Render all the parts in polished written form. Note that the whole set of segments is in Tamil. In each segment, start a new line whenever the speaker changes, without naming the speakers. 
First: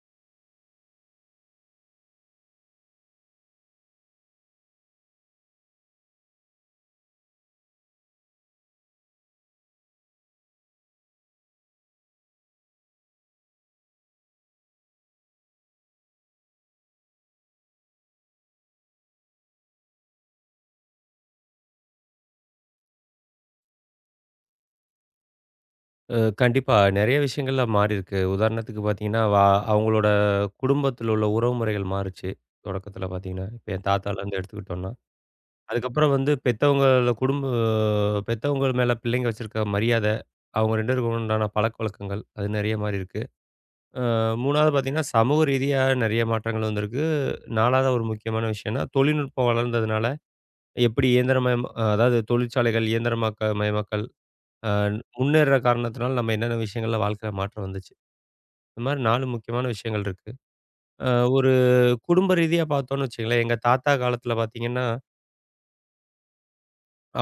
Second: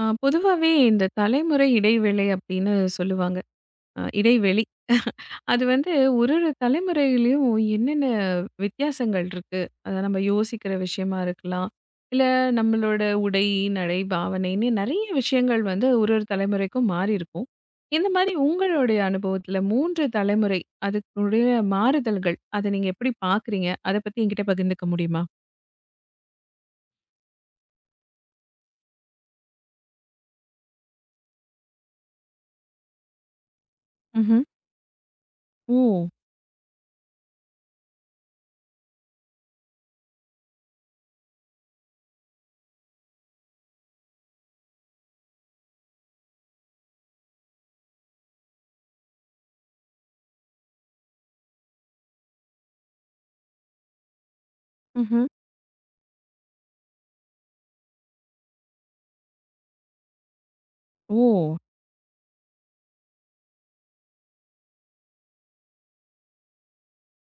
பொதுவாவே இந்த தலைமுறை இடைவேளை அப்படின்னு சொல்லுவாங்க. இடைவெளி. அது வந்து ஒரு ஒரு தலைமுறையிலயும் என்னென்ன வித்தியாசங்கள் இருக்கு. அத நம்ம யோசிக்கிற விஷயமா இருக்கலாம். இல்ல நம்மளோட உடை, நடை, பாவனைன்னு நெறைய விஷயங்கள் வந்து ஒரு ஒரு தலைமுறைக்கும் மாறி இருக்கும். இந்த மாரி உங்களுடைய அனுபவத்துல 3 தலைமுறை அதுக்குடைய மாறுதல்கள் அத நீங்க எப்படி பார்க்குறீங்க? அத பத்தி என்கிட்ட பகிர்ந்துக்க முடியுமா?
கண்டிப்பா. நெறைய விஷயங்கள்ல மாறியிருக்கு. உதாரணத்துக்கு பார்த்தீங்கன்னா, அவங்களோட குடும்பத்தில உள்ள உறவுமுறைகள் மாறுச்சு. தொடக்கத்தில பார்த்தீங்கன்னா, இப்ப என் தாத்தாலருந்து
ம்ஹ்ம்.
எடுத்துக்கிட்டோம்னா.
ஓ!
அதுக்கப்புறம் வந்து பெத்தவங்கள் மேல பிள்ளைங்க வச்சிருக்க மரியாத, அவங்க 2 பேருக்கும் உண்டான பழக்கவழக்கங்கள், அது நெறைய மாறியிருக்கு. அ 3வது பார்த்தீங்கன்னா, சமூக ரீதியா நெறைய மாற்றங்கள் வந்திருக்கு. 4வது ஒரு முக்கியமான விஷயம்னா, தொழில்நுட்பம் வளர்ந்ததுனால, எப்படி இயந்திரமயம் அதாவது தொழிற்சாலைகள் இயந்திரமாக்க மயமாக்கல் அ
ம்ஹ்ம்.
முன்னேறுற காரணத்தினால நம்ம என்னென்ன விஷயங்கள்ல வாழ்க்கையில மாற்றம் வந்துச்சு. இந்த மாரி 4 முக்கியமான விஷயங்கள் இருக்கு. அ ஒரு
ஓ!
குடும்ப ரீதியா பார்த்தோம்னு வச்சுக்கங்களேன், எங்க தாத்தா காலத்தில பார்த்தீங்கன்னா,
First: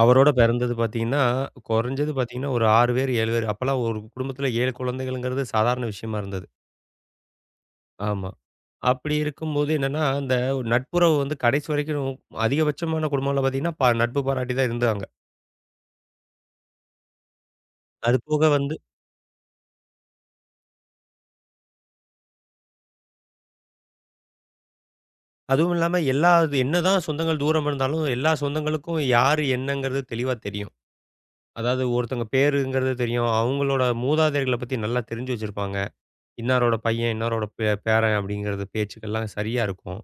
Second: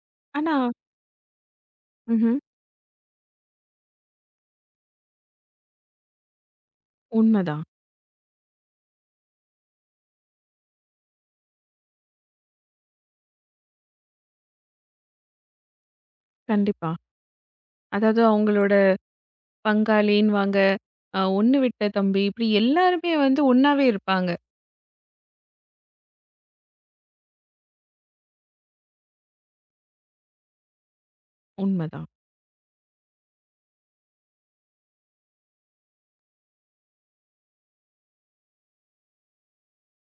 அவரோட
ஆனா
பிறந்தது பார்த்தீங்கன்னா, குறைஞ்சது
ம்ஹ்ம்.
பார்த்தீங்கன்னா ஒரு 6 பேர், 7 பேர். அப்பலாம் ஒரு குடும்பத்தில 7 குழந்தைகள்ங்கிறது சாதாரண விஷயமா இருந்தது.
உண்மதான்.
ஆமா. அப்படி இருக்கும்போது என்னன்னா, அந்த நட்புறவு வந்து கடைசி வரைக்கும் அதிகபட்சமான குடும்பம்ல பார்த்தீங்கன்னா, நட்பு பாராட்டி தான் இருந்தாங்க.
கண்டிப்பா.
அது
அதாவது
போக
அவங்களோட
வந்து
பங்காளின்னுவாங்க, ஒண்ணு விட்ட தம்பி, இப்படி எல்லாருமே வந்து ஒண்ணாவே இருப்பாங்க.
அதுவும் இல்லாம எல்லா என்னதான் சொந்தங்கள் தூரம் இருந்தாலும், எல்லா சொந்தங்களுக்கும் யாரு என்னங்கிறது தெளிவா தெரியும். அதாவது
உண்மதான்.
ஒருத்தவங்க பேருங்கிறது தெரியும். அவங்களோட மூதாதையர்கள பத்தி நல்லா தெரிஞ்சு வச்சிருப்பாங்க. இன்னாரோட பையன், இன்னாரோட பேரன் அப்படிங்கிறது பேச்சுக்கள்லாம் சரியா இருக்கும்.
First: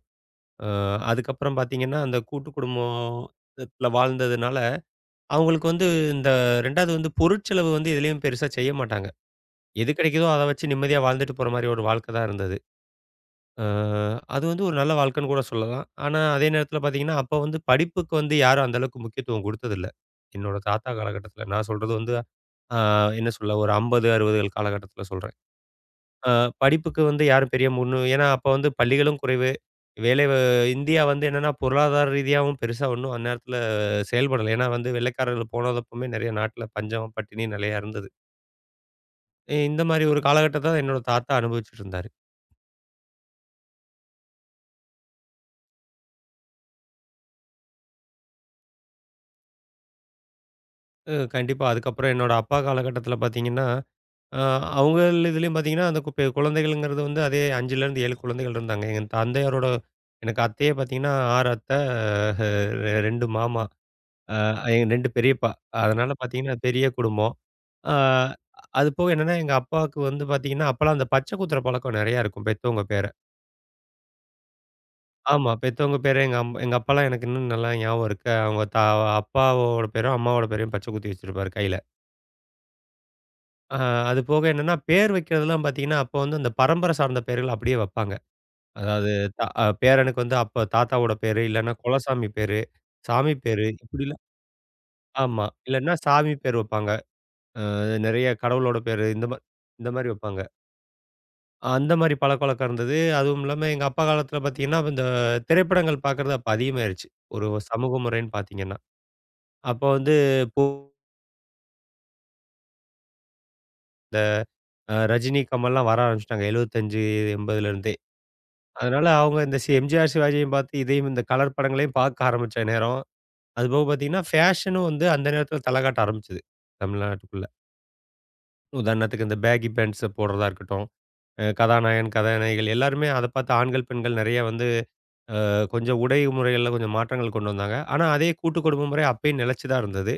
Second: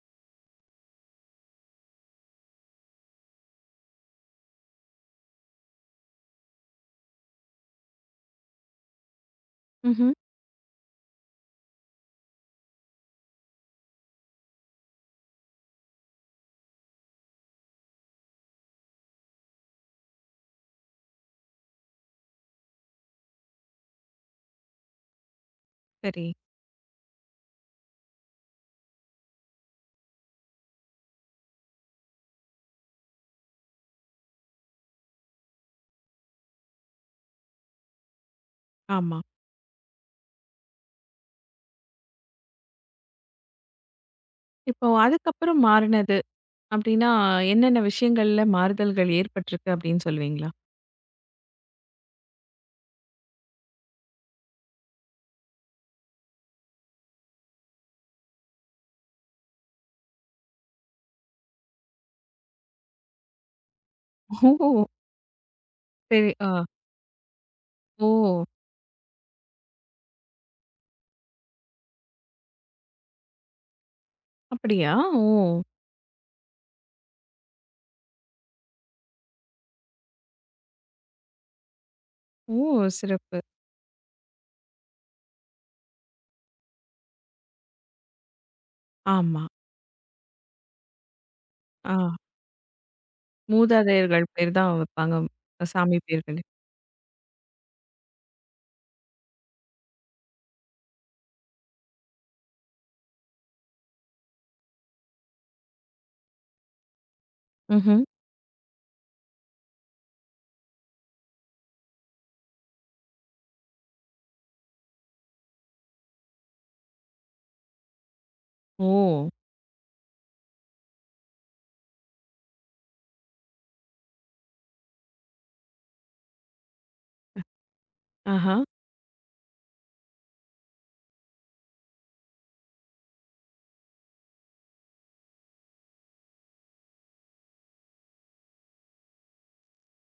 அ அதுக்கப்புறம் பார்த்தீங்கன்னா, அந்த கூட்டு குடும்பத்துல வாழ்ந்ததுனால, அவங்களுக்கு வந்து இந்த 2வது வந்து பொருட்செலவு வந்து எதுலயும் பெருசா செய்ய மாட்டாங்க. எது
ம்ஹ்ம்.
கிடைக்குதோ அத வச்சு நிம்மதியா வாழ்ந்துட்டு போற மாரி ஒரு வாழ்க்கை தான் இருந்தது. அ அது வந்து ஒரு நல்ல வாழ்க்கைன்னு கூட சொல்லலாம். ஆனா, அதே நேரத்துல பார்த்தீங்கன்னா, அப்ப வந்து படிப்புக்கு வந்து யாரும் அந்த அளவுக்கு முக்கியத்துவம் குடுத்ததில்ல. என்னோட தாத்தா காலகட்டத்துல. நான் சொல்றது வந்து ஆ என்ன சொல்ல ஒரு 50, 60கள் காலகட்டத்தில சொல்றேன்.
சரி.
அ படிப்புக்கு வந்து யாரும் பெரிய முன்னு ஏன்னா அப்ப வந்து பள்ளிகளும் குறைவு. வேலை வ இந்தியா வந்து என்னன்னா பொருளாதார ரீதியாவும் பெருசா ஒண்ணும் அந்நேரத்தில செயல்படல. ஏன்னா வந்து வெள்ளைக்காரர்கள் போனதப்பமே நெறைய நாட்ல பஞ்சம், பட்டினி நெறையா இருந்தது.
ஆமா.
இந்த மாரி ஒரு காலகட்டத்த என்னோட தாத்தா அனுபவிச்சுட்டு இருந்தாரு.
இப்போ அதுக்கப்புறம் மாறுனது அப்படின்னா, என்னென்ன விஷயங்கள்ல மாறுதல்கள் ஏற்பட்டிருக்கு அப்படின்னு சொல்லுவீங்களா?
கண்டிப்பா அதுக்கப்புறம் என்னோட அப்பா காலகட்டத்தில பார்த்தீங்கன்னா அ அவங்கள் இதுலயும் பார்த்தீங்கன்னா, அந்த குப்பை குழந்தைகள்ங்கிறது வந்து அதே 5லேருந்து 7 குழந்தைகள் இருந்தாங்க. எங்க தந்தையாரோட எனக்கு அத்தையே பார்த்தீங்கன்னா, 6 அத்தை, 2 மாமா, எங்க
ஓ!
2 பெரியப்பா. அதனால
சரி. ஆ.
பார்த்தீங்கன்னா, பெரிய குடும்பம். அ
ஓ!
அது போக என்னன்னா, எங்க அப்பாவுக்கு வந்து பார்த்தீங்கன்னா, அப்பலாம் அந்த பச்சை குத்துற பழக்கம் நெறையா இருக்கும், பெத்தவங்க பேர.
அப்படியா? ஓ!
ஆமா, பெத்தவங்க பேர எங்க அப்பாலாம் எனக்கு இன்னும் நல்லா ஞாபகம் இருக்கு. அவங்க தா அப்பாவோட பேரும், அம்மாவோட பேரையும் பச்சை குத்தி வச்சிருப்பாரு கையில.
ஓ! சிறப்பு.
அ அது போக என்னன்னா, பேர் வைக்கிறதெல்லாம் பார்த்தீங்கன்னா, அப்போ வந்து அந்த பரம்பரை சார்ந்த பேர்கள் அப்படியே வைப்பாங்க. அதாவது த
ஆமா.
அ பேரனுக்கு வந்து அப்ப தாத்தாவோட பேரு, இல்லன்னா
ஆ.
குலசாமி பேரு, சாமி பேரு இப்படிலாம்
மூதாதையர்கள் பேர் தான் வைப்பாங்க.
ஆமா. இல்லன்னா
சாமி
சாமி
பேர்களே.
பேர் வைப்பாங்க. அ நெறைய கடவுளோட பேரு இந்த மாரி வைப்பாங்க. அந்த மாரி பழக்கவழக்கம் இருந்தது. அதுவும் இல்லாம எங்க அப்பா காலத்துல பார்த்தீங்கன்னா, இந்த திரைப்படங்கள் பார்க்கறது அப்ப அதிகமாயிருச்சு. ஒரு சமூக
ம்ஹ்ம்.
முறைன்னு பார்த்தீங்கன்னா. அப்ப வந்து இப்போ இந்த அ ரஜினி, கமல்லாம் வர ஆரம்பிச்சுட்டாங்க. 75, 80ல இருந்தே. அதனால
ஓ!
அவங்க இந்த எம்ஜிஆர், சிவாஜியும் பார்த்து இதையும் இந்த கலர் படங்களையும் பார்க்க ஆரம்பிச்ச நேரம் அதுபோக பார்த்தீங்கன்னா, ஃபேஷனும் வந்து அந்த நேரத்தில தல காட்ட ஆரம்பிச்சது. தமிழ்நாட்டுக்குள்ள.
ஆஹா.
உதாரணத்துக்கு இந்த பேகி பேண்ட்ஸ போடுறதா இருக்கட்டும், கதாநாயகன், கதாநாயகிகள் எல்லாருமே அத பார்த்து ஆண்கள், பெண்கள் நெறைய வந்து கொஞ்சம் உடை முறைகள்ல கொஞ்சம் மாற்றங்கள் கொண்டு வந்தாங்க. ஆனா அதே கூட்டு குடும்ப முறை அப்பயும் நிலைச்சு தான் இருந்தது.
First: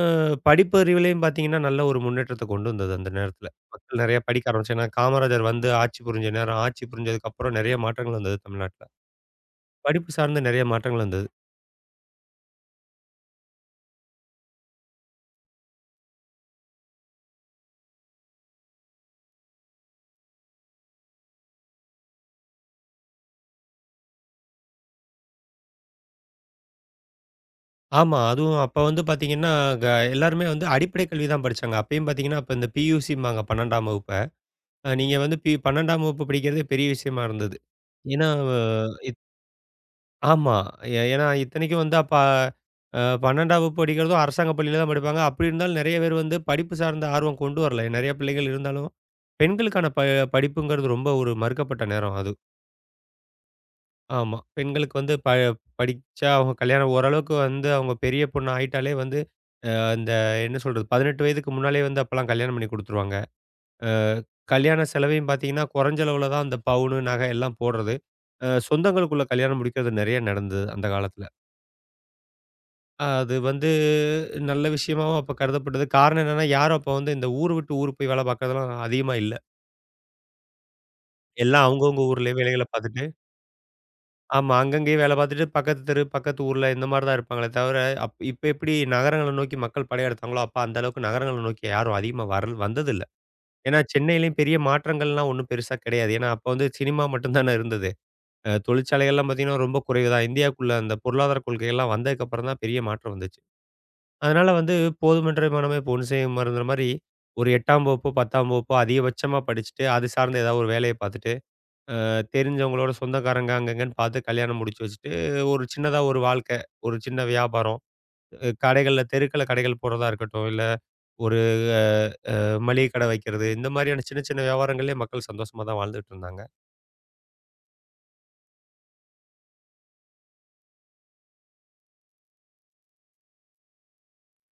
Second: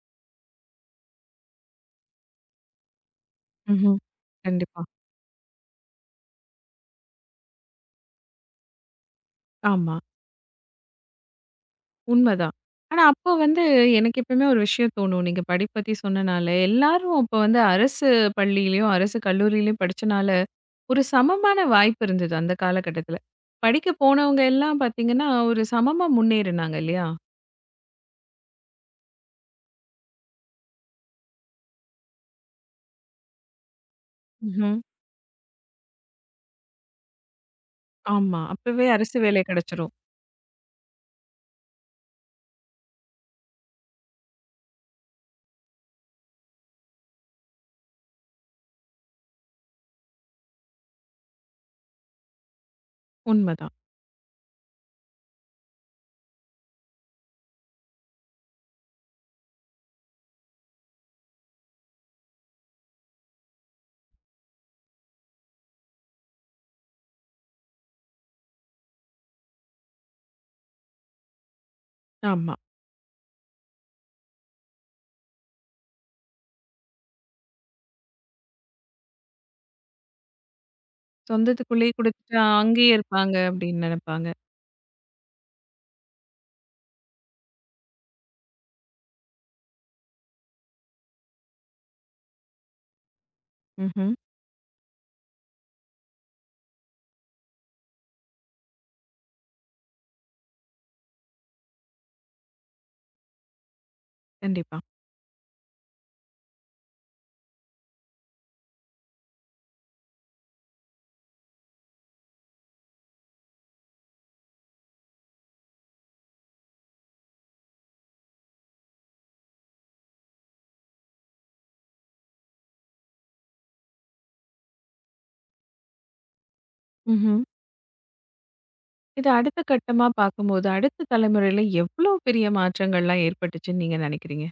அ படிப்பு அறிவிலயும் பார்த்தீங்கன்னா, நல்ல ஒரு முன்னேற்றத்த கொண்டு வந்தது அந்த நேரத்தில.
ம்ஹ்ம்.
மக்கள் நெறைய படிக்க ஆரம்பிச்சாங்க.
கண்டிப்பா.
ஏன்னா காமராஜர் வந்து ஆட்சி புரிஞ்ச நேரம். ஆட்சி புரிஞ்சதுக்கப்புறம் நெறைய மாற்றங்கள் வந்தது தமிழ்நாட்ல.
ஆமா.
படிப்பு சார்ந்த நெறைய மாற்றங்கள் வந்தது.
உண்மதான். ஆனா, அப்போ வந்து எனக்கு எப்பயுமே ஒரு விஷயம் தோணும். நீங்க படிப்பு பத்தி சொன்னனால, எல்லாரும் அப்போ வந்து அரசு பள்ளியிலயும், அரசு கல்லூரியிலயும் படிச்சனால, ஒரு சமமான வாய்ப்பு இருந்தது அந்த காலகட்டத்தில. படிக்க போனவங்க எல்லாம் பார்த்தீங்கன்னா, ஒரு சமமா முன்னேறுனாங்க இல்லையா?
ஆமா. அதுவும் அப்ப வந்து பார்த்தீங்கன்னா, க எல்லாருமே வந்து அடிப்படை கல்வி தான் படிச்சாங்க. அப்பயும் பார்த்தீங்கன்னா, அப்ப இந்த பியூசிம்பாங்க 12ஆம் வகுப்ப.
ம்ஹ்ம்.
நீங்க வந்து 12ஆம் வகுப்பு படிக்கிறதே பெரிய விஷயமா இருந்தது. ஏன்னா
ஆமா. அப்பவே
இத்
அரசு வேலை கிடைச்சிரும்.
ஆமா. ஏன்னா இத்தனைக்கும் வந்து அப்ப 12ஆம் வகுப்பு படிக்கிறதும் அரசாங்க பள்ளியில தான் படிப்பாங்க. அப்படி இருந்தாலும் நெறைய பேர் வந்து படிப்பு சார்ந்த ஆர்வம் கொண்டு வரல. நெறைய பிள்ளைகள் இருந்தாலும், பெண்களுக்கான ப படிப்புங்கிறது ரொம்ப ஒரு மறுக்கப்பட்ட நேரம் அது.
உண்மதான்.
ஆமா. பெண்களுக்கு வந்து படிச்சா அவங்க கல்யாணம் ஓரளவுக்கு வந்து அவங்க பெரிய பொண்ணு ஆயிட்டாலே வந்து அந்த என்ன சொல்றது? 18 வயதுக்கு முன்னாலயே வந்து அப்பலாம் கல்யாணம் பண்ணி குடுத்துருவாங்க. அ கல்யாண செலவையும் பார்த்தீங்கன்னா, குறைஞ்ச அளவுல தான் அந்த பவுனு, நகை எல்லாம் போடுறது. சொந்தங்களுக்குள்ள கல்யாணம் முடிக்கிறது நெறைய நடந்தது அந்த காலத்துல.
ஆமா.
அது வந்து நல்ல விஷயமாவும் அப்ப கருதப்பட்டது. காரணம் என்னன்னா, யாரும் அப்ப வந்து இந்த ஊரு விட்டு ஊர் போய் வேல பார்க்கறதெல்லாம் அதிகமா இல்ல. எல்லாம்
சொந்தத்துக்குள்ளேயே
அவங்கவங்க ஊர்லயே
குடுத்துட்டா
வேலைகள
அங்கேயே
பார்த்துட்டு
இருப்பாங்க அப்படின்னு நினைப்பாங்க.
ஆமா. அங்கங்கேயே வேல பார்த்துட்டு, பக்கத்து தெரு, பக்கத்து ஊர்ல இந்த மாரி தான் இருப்பாங்களே தவிர, இப்ப எப்படி நகரங்கள நோக்கி மக்கள் படையெடுத்தாங்களோ, அப்ப அந்த அளவுக்கு நகரங்கள நோக்கி யாரும் அதிகமா வந்ததில்ல. ஏன்னா,
ம்ஹ்ம்.
சென்னையிலயும் பெரிய மாற்றங்கள்லாம் ஒண்ணும் பெருசா கிடையாது. ஏன்னா, அப்ப வந்து சினிமா மட்டும் தானே இருந்தது. தொழிற்சாலைகள்லாம் பார்த்தீங்கன்னா, ரொம்ப குறைவு தான். இந்தியாக்குள்ள அந்த பொருளாதார கொள்கைகள்லாம் வந்ததுக்கப்புறம் தான் பெரிய மாற்றம் வந்துச்சு. அதனால வந்து
கண்டிப்பா.
"போதுமென்ற மனமே பொன் செய்யுமருங்கிற" மாரி ஒரு 8ஆம் வகுப்போ, 10ஆம் வகுப்போ அதிகபட்சமா படிச்சுட்டு, அது சார்ந்த ஏதாவது ஒரு வேலைய பார்த்துட்டு, தெரிஞ்சவங்களோட சொந்தக்காரங்க அங்க இங்கன்னு பார்த்து கல்யாணம் முடிச்சு வச்சுட்டு, ஒரு சின்னதா ஒரு வாழ்க்கை. ஒரு சின்ன வியாபாரம். கடைகள்ல தெருக்கள்ல கடைகள் போடுறதா இருக்கட்டும், இல்ல ஒரு அ அ மளிகை கடை வைக்கிறது, இந்த மாதிரியான சின்ன சின்ன வியாபாரங்கள்லயே மக்கள் சந்தோஷமா தான் வாழ்ந்துட்டு இருந்தாங்க.
ம்ஹ்ம். இது அடுத்த கட்டமா பார்க்கும்போது, அடுத்த தலைமுறையில எவ்வளோ பெரிய மாற்றங்கள்லாம் ஏற்பட்டுச்சுன்னு நீங்க நினைக்கிறீங்க?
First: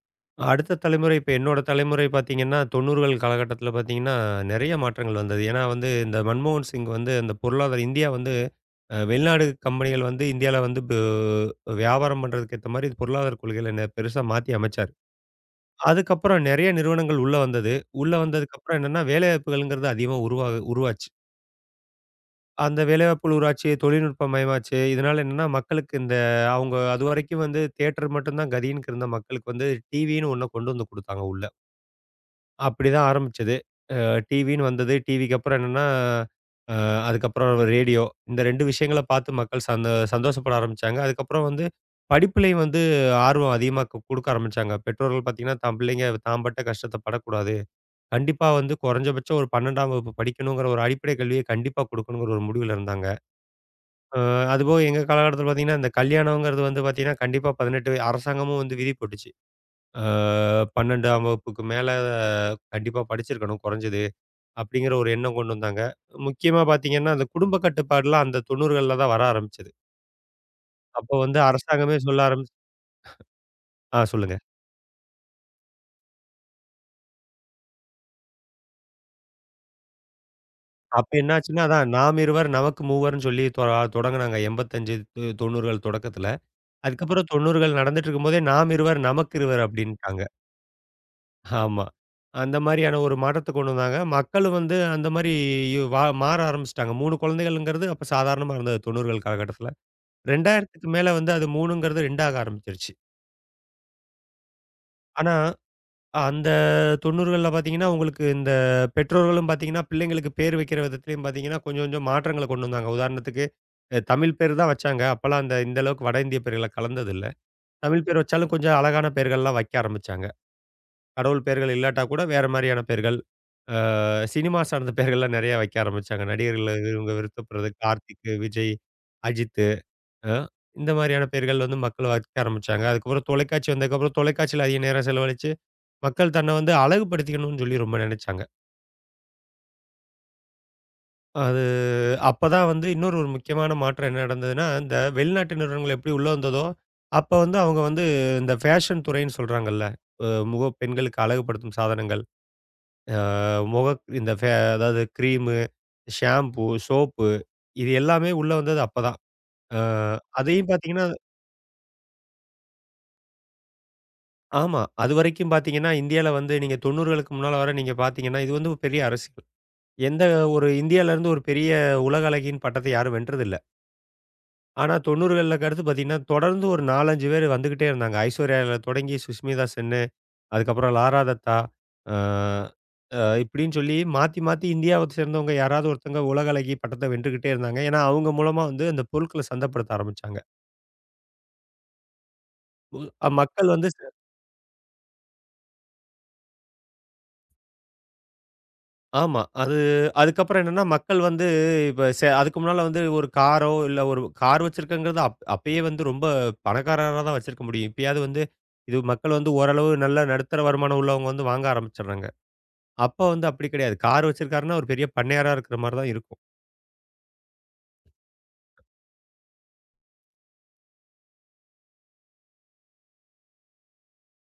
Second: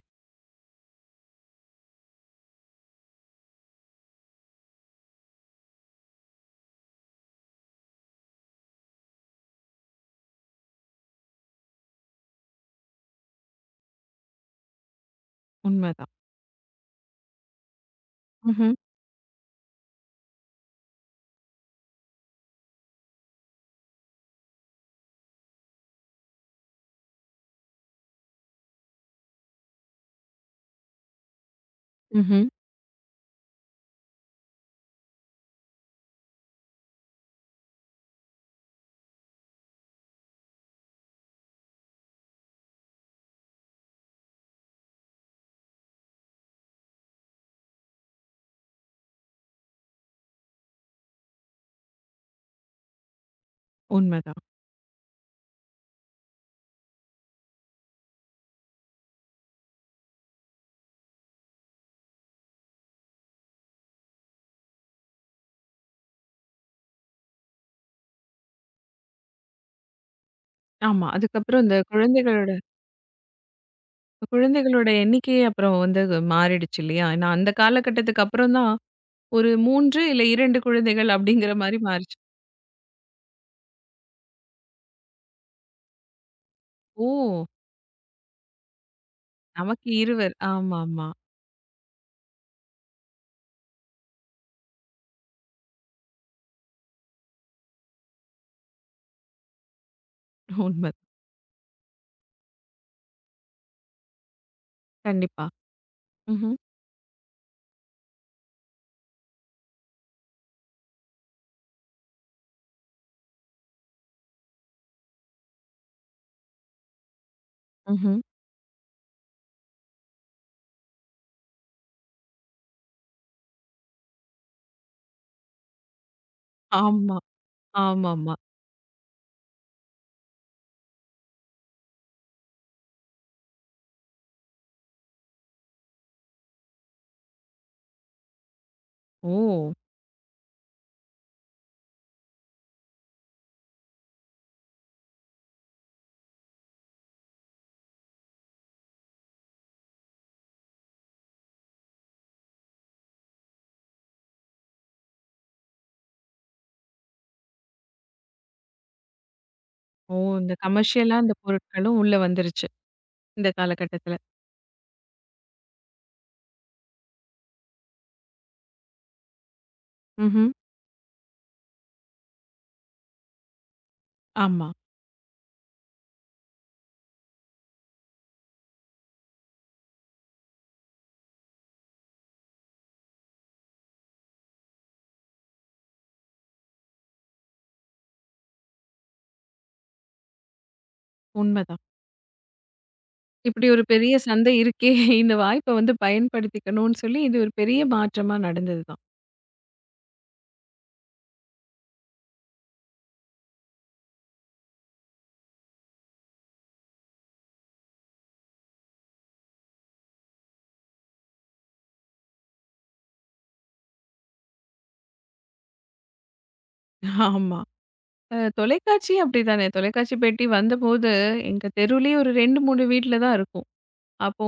அடுத்த தலைமுறை இப்ப என்னோட தலைமுறை பார்த்தீங்கன்னா, 90கள் காலகட்டத்தில பார்த்தீங்கன்னா, நெறைய மாற்றங்கள் வந்தது. ஏன்னா வந்து இந்த மன்மோகன் சிங் வந்து அந்த பொருளாதார இந்தியா வந்து வெளிநாடு கம்பெனிகள் வந்து இந்தியால வந்து வியாபாரம் பண்றதுக்கு ஏத்த மாரி பொருளாதார கொள்கைகள பெருசா மாத்தி அமைச்சாரு.
உண்மதான்.
அதுக்கப்புறம் நெறைய நிறுவனங்கள் உள்ள வந்தது. உள்ள
ம்ஹ்ம்.
வந்ததுக்கப்புறம் என்னன்னா, வேலைவாய்ப்புகள்ங்கிறது அதிகமா உருவா உருவாச்சு. அந்த வேலைவாய்ப்புகள் உருவாச்சு, தொழில்நுட்பமயமாச்சு. இதனால என்னன்னா, மக்களுக்கு இந்த அவங்க அதுவரைக்கும் வந்து தியேட்டர் மட்டும்தான் கதின்னு இருந்த மக்களுக்கு வந்து டிவின்னு ஒண்ண கொண்டு வந்து குடுத்தாங்க உள்ள.
ம்ஹ்ம்.
அப்படிதான் ஆரம்பிச்சது. அ டிவின்னு வந்தது. டிவிக்கு அப்புறம் என்னன்னா, அ அதுக்கப்புறம் ரேடியோ. இந்த 2 விஷயங்கள பார்த்து மக்கள் சந்தோஷப்பட ஆரம்பிச்சாங்க. அதுக்கப்புறம் வந்து படிப்புலயும் வந்து ஆர்வம் அதிகமா குடுக்க ஆரம்பிச்சாங்க. பெற்றோர்கள் பார்த்தீங்கன்னா, தான் பிள்ளைங்க தான் பட்ட கஷ்டத்த படக்கூடாது. கண்டிப்பா வந்து குறைஞ்சபட்சம் ஒரு 12ஆம் வகுப்பு படிக்கணுங்கிற ஒரு அடிப்படை கல்விய கண்டிப்பா குடுக்கணுங்கிற ஒரு முடிவுல இருந்தாங்க. அ
உண்மதான்.
அதுபோக எங்க காலகட்டத்தில பார்த்தீங்கன்னா, இந்த கல்யாணங்கிறது வந்து பார்த்தீங்கன்னா, கண்டிப்பா 18 வய அரசாங்கமும் வந்து விதி போட்டுச்சு. அ 12ஆம் வகுப்புக்கு மேல கண்டிப்பா படிச்சிருக்கணும் குறைஞ்சது, அப்படிங்கிற ஒரு எண்ணம் கொண்டு வந்தாங்க. முக்கியமா பார்த்தீங்கன்னா, அந்த குடும்ப கட்டுப்பாடுலாம் அந்த 90கள்ல தான் வர ஆரம்பிச்சது.
ஆமா.
அப்போ வந்து
அதுக்கப்புறம் இந்த
அரசாங்கமே சொல்ல
குழந்தைகளோட
ஆரம்பிச்சு சொல்லுங்க.
குழந்தைகளோட எண்ணிக்கையே அப்புறம் வந்து அது மாறிடுச்சு இல்லையா? நான் அந்த காலகட்டத்துக்கு அப்புறம் தான் ஒரு 3 இல்ல 2
அப்ப
குழந்தைகள் அப்படிங்கிற
என்னாச்சுன்னா,
மாரி
அதான்
மாறிச்சு.
நாம் இருவர் நமக்கு மூவர்ன்னு சொல்லி தொடங்குனாங்க 85 து 90கள் தொடக்கத்தில. அதுக்கப்புறம்
ஓ!
90கள் நடந்துட்டு இருக்கும்போதே நாம் இருவர் நமக்கு இருவர்
நமக்கு
அப்படின்ட்டாங்க.
இருவர். ஆமாமா.
ஆமா. அந்த மாரியான ஒரு மாற்றத்த கொண்டு வந்தாங்க. மக்களும் வந்து அந்த மாரி யு வா மாற ஆரம்பிச்சுட்டாங்க. 3 குழந்தைகள்ங்கிறது அப்ப சாதாரணமா இருந்தது 90கள் காலகட்டத்தில. 2000க்கு
உண்ம.
மேல வந்து அது 3ங்கிறது 2 ஆக ஆரம்பிச்சுருச்சு. ஆனா,
கண்டிப்பா.
அந்த
ம்ஹ்ம்.
90கள்ல பார்த்தீங்கன்னா, உங்களுக்கு இந்த பெற்றோர்களும் பார்த்தீங்கன்னா, பிள்ளைங்களுக்கு பேர் வைக்கிற விதத்திலயும் பார்த்தீங்கன்னா, கொஞ்சம் கொஞ்சம் மாற்றங்கள கொண்டு வந்தாங்க. உதாரணத்துக்கு, தமிழ் பேர் தான் வச்சாங்க. அப்பலாம் அந்த இந்த அளவுக்கு வட இந்திய பேர்கள்லாம் கலந்ததில்ல. தமிழ்
ம்ஹ்ம்.
பேர் வச்சாலும் கொஞ்சம் அழகான பெயர்கள்லாம் வைக்க ஆரம்பிச்சாங்க. கடவுள் பெயர்கள் இல்லாட்டா கூட வேற மாரியான பெயர்கள். அ சினிமா சார்ந்த பெயர்கள்லாம் நெறைய வைக்க ஆரம்பிச்சாங்க. நடிகர்கள இவங்க
ஆமா.
விருத்தப்படுறது கார்த்திக்,
ஆமாமா.
விஜய், அஜித் அ இந்த மாரியான பெயர்கள் வந்து மக்கள் வைக்க ஆரம்பிச்சாங்க. அதுக்கப்புறம் தொலைக்காட்சி வந்ததுக்கப்புறம் தொலைக்காட்சியில அதிக நேரம் செலவழிச்சு, மக்கள் தன்னை வந்து அழகுபடுத்திக்கணும்னு சொல்லி ரொம்ப நெனைச்சாங்க.
ஓ!
அது அப்பதான் வந்து இன்னொரு முக்கியமான மாற்றம் என்ன நடந்ததுன்னா, இந்த வெளிநாட்டு நிறுவனங்கள் எப்படி உள்ள வந்ததோ, அப்ப வந்து அவங்க வந்து இந்த ஃபேஷன் துறைன்னு சொல்றாங்கல்ல. அ முக பெண்களுக்கு அழகுபடுத்தும் சாதனங்கள். ஆ முக இந்த ஃபே அதாவது கிரீமு, ஷாம்பு, சோப்பு இது எல்லாமே உள்ள வந்தது அப்பதான். ஆ
ஓ! இந்த
அதையும் பார்த்தீங்கன்னா
கமர்ஷியலா இந்த பொருட்களும் உள்ள வந்துருச்சு. இந்த காலகட்டத்துல.
ஆமா. அதுவரைக்கும் பார்த்தீங்கன்னா, இந்தியால வந்து நீங்க 90களுக்கு முன்னால வர நீங்க பார்த்தீங்கன்னா, இது வந்து ஒரு பெரிய அரசியல். எந்த
ம்ஹ்ம்.
ஒரு இந்தியாலருந்து ஒரு பெரிய உலக அழகியின் பட்டத்த யாரும் வென்றதில்ல.
ஆமா.
ஆனா 90களுக்கு அடுத்து பார்த்தீங்கன்னா, தொடர்ந்து ஒரு 4, 5 பேர் வந்துகிட்டே இருந்தாங்க. ஐஸ்வர்யால தொடங்கி சுஷ்மிதா சென்னு அதுக்கப்புறம் லாரா தத்தா, அ அ இப்படின்னு சொல்லி மாத்தி, மாத்தி இந்தியாவ சேர்ந்தவங்க யாராவது ஒருத்தங்க உலக அழகி பட்டத்த வென்றுகிட்டே இருந்தாங்க. ஏன்னா, அவங்க மூலமா வந்து அந்த பொருட்கள சந்தப்படுத்த ஆரம்பிச்சாங்க.
உண்மதான்.
அ
இப்படி
மக்கள்
ஒரு
வந்து ச
பெரிய சந்தை இருக்கே! இந்த வாய்ப்ப வந்து பயன்படுத்திக்கணும்னு சொல்லி, இது ஒரு பெரிய மாற்றமா நடந்தது தான்.
ஆமா. அது அதுக்கப்புறம் என்னன்னா, மக்கள் வந்து இப்ப செ அதுக்கு முன்னால வந்து ஒரு காரோ, இல்ல ஒரு கார் வச்சிருக்கங்கிறது அப்பயே வந்து ரொம்ப பணக்காரரா தான் வச்சிருக்க முடியும். இப்பயாவது வந்து இது மக்கள் வந்து ஓரளவு நல்ல நடுத்தர வருமானம் உள்ளவங்க வந்து வாங்க ஆரம்பிச்சுடுறாங்க. அப்ப வந்து அப்படி கிடையாது. கார் வச்சிருக்காருன்னா, ஒரு பெரிய பண்ணையாரா இருக்கிற மாரி தான் இருக்கும்.
ஆமா. தொலைக்காட்சி அப்படித்தானே. தொலைக்காட்சி பெட்டி வந்தபோது, எங்க தெருவுலயே ஒரு 2, 3 வீட்ல தான் இருக்கும். அப்போ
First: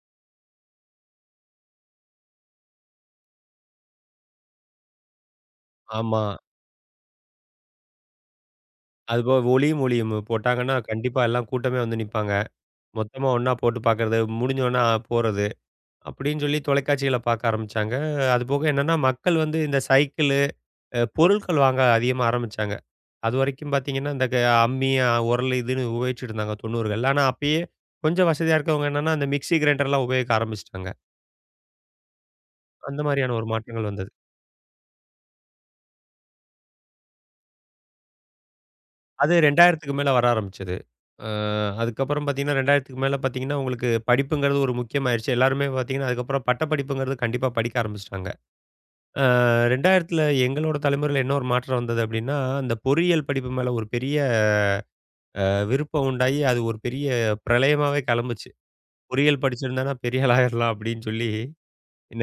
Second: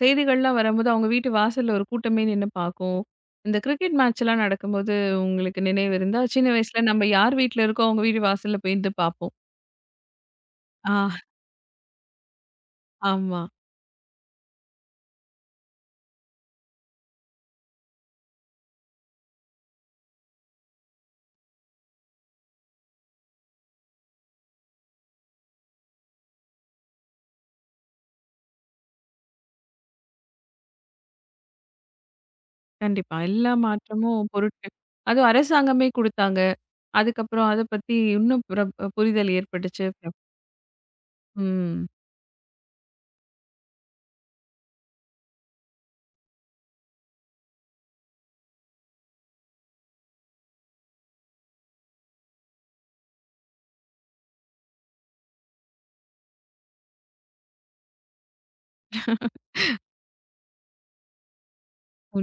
செய்திகள்லாம் வரம்போது, அவங்க வீட்டு வாசல்ல ஒரு கூட்டமே நின்னு பார்க்கும். இந்த கிரிக்கெட் மேட்ச்லாம் நடக்கும்போது, உங்களுக்கு நினைவு
ஆமா.
இருந்தா, சின்ன வயசுல நம்ம யார் வீட்ல இருக்கோ, அவங்க வீட்டு வாசல்ல போய் இருந்து பார்ப்போம்.
அதுபோக ஒளியும், ஒலியும் போட்டாங்கன்னா,
ஆ
கண்டிப்பா எல்லாம் கூட்டமே வந்து நிப்பாங்க. மொத்தமா
ஆமா.
ஒண்ணா போட்டு பார்க்கறது, முடிஞ்சோனே போறது. அப்படின்னு சொல்லி தொலைக்காட்சிகள பார்க்க ஆரம்பிச்சாங்க. அதுபோக என்னன்னா, மக்கள் வந்து இந்த சைக்கிளு, பொருட்கள் வாங்க அதிகமா ஆரம்பிச்சாங்க. அதுவரைக்கும் பார்த்தீங்கன்னா, இந்த க அம்மி, உரல் இதுன்னு உபயோகிச்சுட்டு இருந்தாங்க 90கள்ல. ஆனா அப்பயே கொஞ்சம் வசதியா இருக்கவங்க என்னன்னா, அந்த மிக்ஸி கிரைண்டர்லாம் உபயோகிக்க ஆரம்பிச்சுட்டாங்க. அந்த
கண்டிப்பா.
மாரியான ஒரு
எல்லா
மாற்றங்கள் வந்தது.
மாற்றமும் பொருட்கள் அதுவும் அரசாங்கமே குடுத்தாங்க. அதுக்கப்புறம் அத பத்தி இன்னும் புரிதல்
அது
ஏற்பட்டுச்சு.
2000க்கு மேல வர ஆரம்பிச்சது. அ
ம்.
அதுக்கப்புறம் பார்த்தீங்கன்னா, 2000க்கு மேல பார்த்தீங்கன்னா, உங்களுக்கு படிப்புங்கிறது ஒரு முக்கியமாயிருச்சு. எல்லாருமே பார்த்தீங்கன்னா, அதுக்கப்புறம் பட்ட படிப்புங்கிறது கண்டிப்பா படிக்க ஆரம்பிச்சுட்டாங்க. அ 2000த்துல எங்களோட தலைமுறையில என்ன ஒரு மாற்றம் வந்தது அப்டின்னா, அந்த பொறியியல் படிப்பு மேல ஒரு பெரிய விருப்பம் உண்டாயி, அது ஒரு பெரிய பிரளயமாவே கெளம்புச்சு. பொறியியல் படிச்சிருந்தேன்னா பெரிய ஆள் ஆயிரலாம் அப்டின்னு சொல்லி,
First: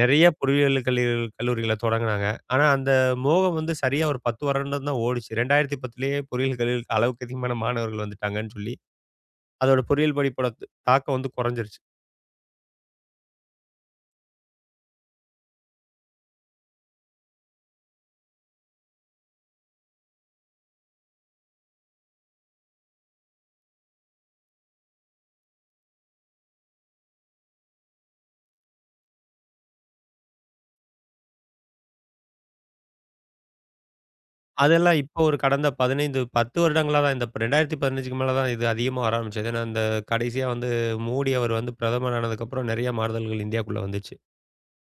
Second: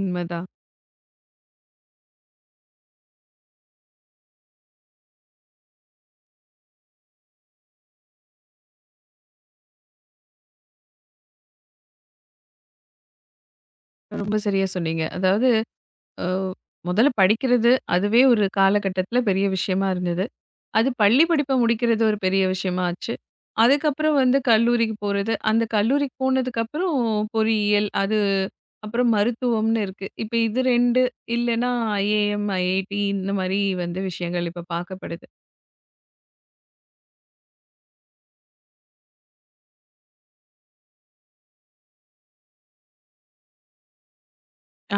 நெறைய பொறியியல் கல்லூரிகள தொடங்குனாங்க. ஆனா, அந்த மோகம் வந்து சரியா ஒரு 10 வருடம் தான் ஓடுச்சு. 2010லயே பொறியியல் கல்லூரிக்கு அளவுக்கு அதிகமான மாணவர்கள் வந்துட்டாங்கன்னு சொல்லி அதோட பொறியியல் படிப்போட த் தாக்கம் வந்து குறைஞ்சிருச்சு.
ரொம்ப சரியா சொன்னீங்க. அதாவது அ முதல்ல படிக்கிறது, அதுவே ஒரு காலகட்டத்தில பெரிய விஷயமா இருந்தது. அது பள்ளி படிப்ப முடிக்கிறது ஒரு பெரிய விஷயமா ஆச்சு. அதுக்கப்புறம் வந்து கல்லூரிக்கு போறது. அந்த கல்லூரிக்கு போனதுக்கப்புறம் பொறியியல், அது அப்புறம் மருத்துவம்னு இருக்கு. இப்ப இது 2 இல்லன்னா ஐஏஎம், ஐஐடி இந்த மாரி வந்து விஷயங்கள் இப்ப
அதெல்லாம் இப்போ
பார்க்கப்படுது.
ஒரு கடந்த 15, 10 வருடங்களா தான் இந்த 2015க்கு மேல தான் இது அதிகமா வர ஆரம்பிச்சது. ஏன்னா, இந்த கடைசியா வந்து மோடி அவர் வந்து பிரதமர் ஆனதுக்கப்புறம் நெறைய மாறுதல்கள் இந்தியாக்குள்ள வந்துச்சு.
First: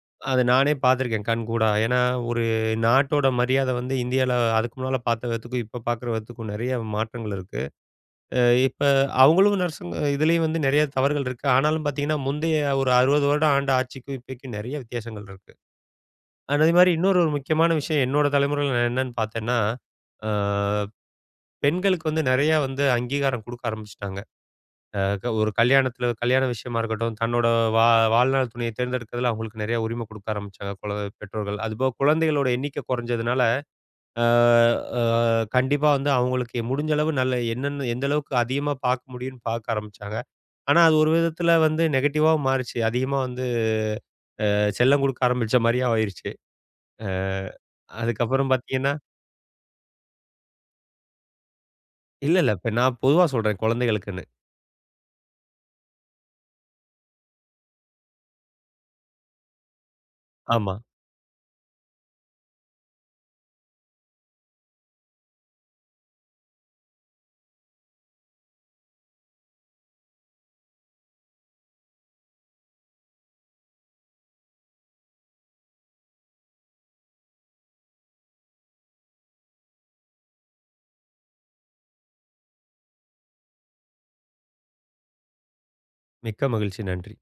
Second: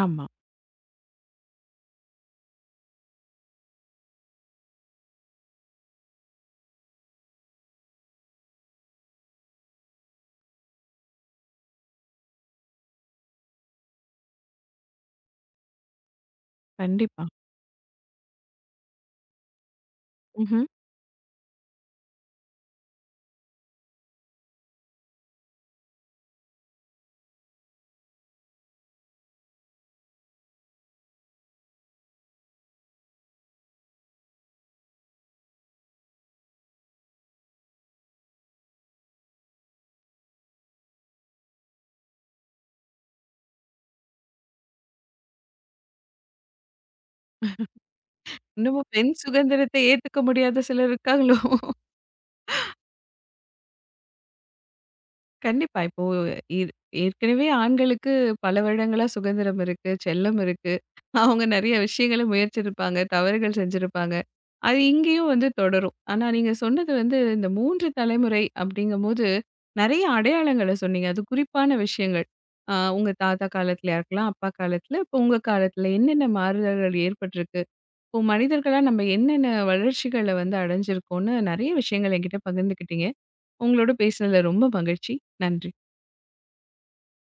ஆமா.
அது நானே பார்த்துருக்கேன் கண்கூடா. ஏன்னா, ஒரு நாட்டோட மரியாதை வந்து இந்தியால அதுக்கு முன்னால பார்த்த விதத்துக்கும், இப்ப பார்க்குற விதத்துக்கும் நெறைய மாற்றங்கள் இருக்கு. அ இப்ப அவங்களும் நர்சுங்க இதுலயும் வந்து நெறைய தவறுகள் இருக்கு. ஆனாலும் பார்த்தீங்கன்னா, முந்தைய ஒரு 60 வருடம் ஆண்ட ஆட்சிக்கும் இப்பக்கும் நெறைய வித்தியாசங்கள் இருக்கு. அதே மாரி இன்னொரு
கண்டிப்பா.
ஒரு முக்கியமான விஷயம் என்னோட தலைமுறையில நான் என்னன்னு பார்த்தேன்னா, அ
ம்ஹ்ம்.
பெண்களுக்கு வந்து நெறையா வந்து அங்கீகாரம் குடுக்க ஆரம்பிச்சுட்டாங்க. அ க ஒரு கல்யாணத்தில கல்யாண விஷயமா இருக்கட்டும், தன்னோட வா வாழ்நாள் துணைய தேர்ந்தெடுக்கிறதுல அவங்களுக்கு நெறைய உரிமை குடுக்க ஆரம்பிச்சாங்க பெற்றோர்கள். அதுபோக குழந்தைகளோட எண்ணிக்கை குறைஞ்சதுனால, அ அ கண்டிப்பா வந்து அவங்களுக்கு முடிஞ்ச அளவு நல்ல என்னென்ன எந்த அளவுக்கு அதிகமா பார்க்க முடியும்னு பார்க்க ஆரம்பிச்சாங்க. ஆனா, அது ஒரு விதத்தில வந்து நெகட்டிவாவும் மாறுச்சு. அதிகமா வந்து செல்லம் குடுக்க ஆரம்பிச்ச மாரியும் ஆயிருச்சு. அ அதுக்கப்புறம்
இன்னமும்
பார்த்தீங்கன்னா
பெண் சுதந்திரத்த ஏத்துக்க முடியாத சிலர் இருக்காங்களோ?
இல்ல, இல்ல. இப்ப நான் பொதுவா சொல்றேன் குழந்தைகளுக்குன்னு.
கண்டிப்பா. இப்போ இது ஏற்கனவே ஆண்களுக்கு பல வருடங்களா சுதந்திரம் இருக்கு, செல்லம் இருக்கு.
ஆமா.
அவங்க நெறைய விஷயங்கள முயற்சிருப்பாங்க, தவறுகள் செஞ்சிருப்பாங்க. அது இங்கேயும் வந்து தொடரும். ஆனா நீங்க சொன்னது வந்து இந்த 3 தலைமுறை அப்படிங்கும்போது, நெறைய அடையாளங்கள சொன்னீங்க. அது குறிப்பான விஷயங்கள். உங்க தாத்தா காலத்துலயா இருக்கலாம், அப்பா காலத்துல, இப்ப உங்க காலத்துல என்னென்ன மாறுதல்கள் ஏற்பட்டிருக்கு? இப்போ மனிதர்களா நம்ம என்னென்ன வளர்ச்சிகள வந்து அடைஞ்சிருக்கோம்னு நெறைய விஷயங்கள் என்கிட்ட பகிர்ந்துக்கிட்டீங்க. உங்களோட பேசினதுல ரொம்ப மகிழ்ச்சி. நன்றி.
மிக்க மகிழ்ச்சி. நன்றி.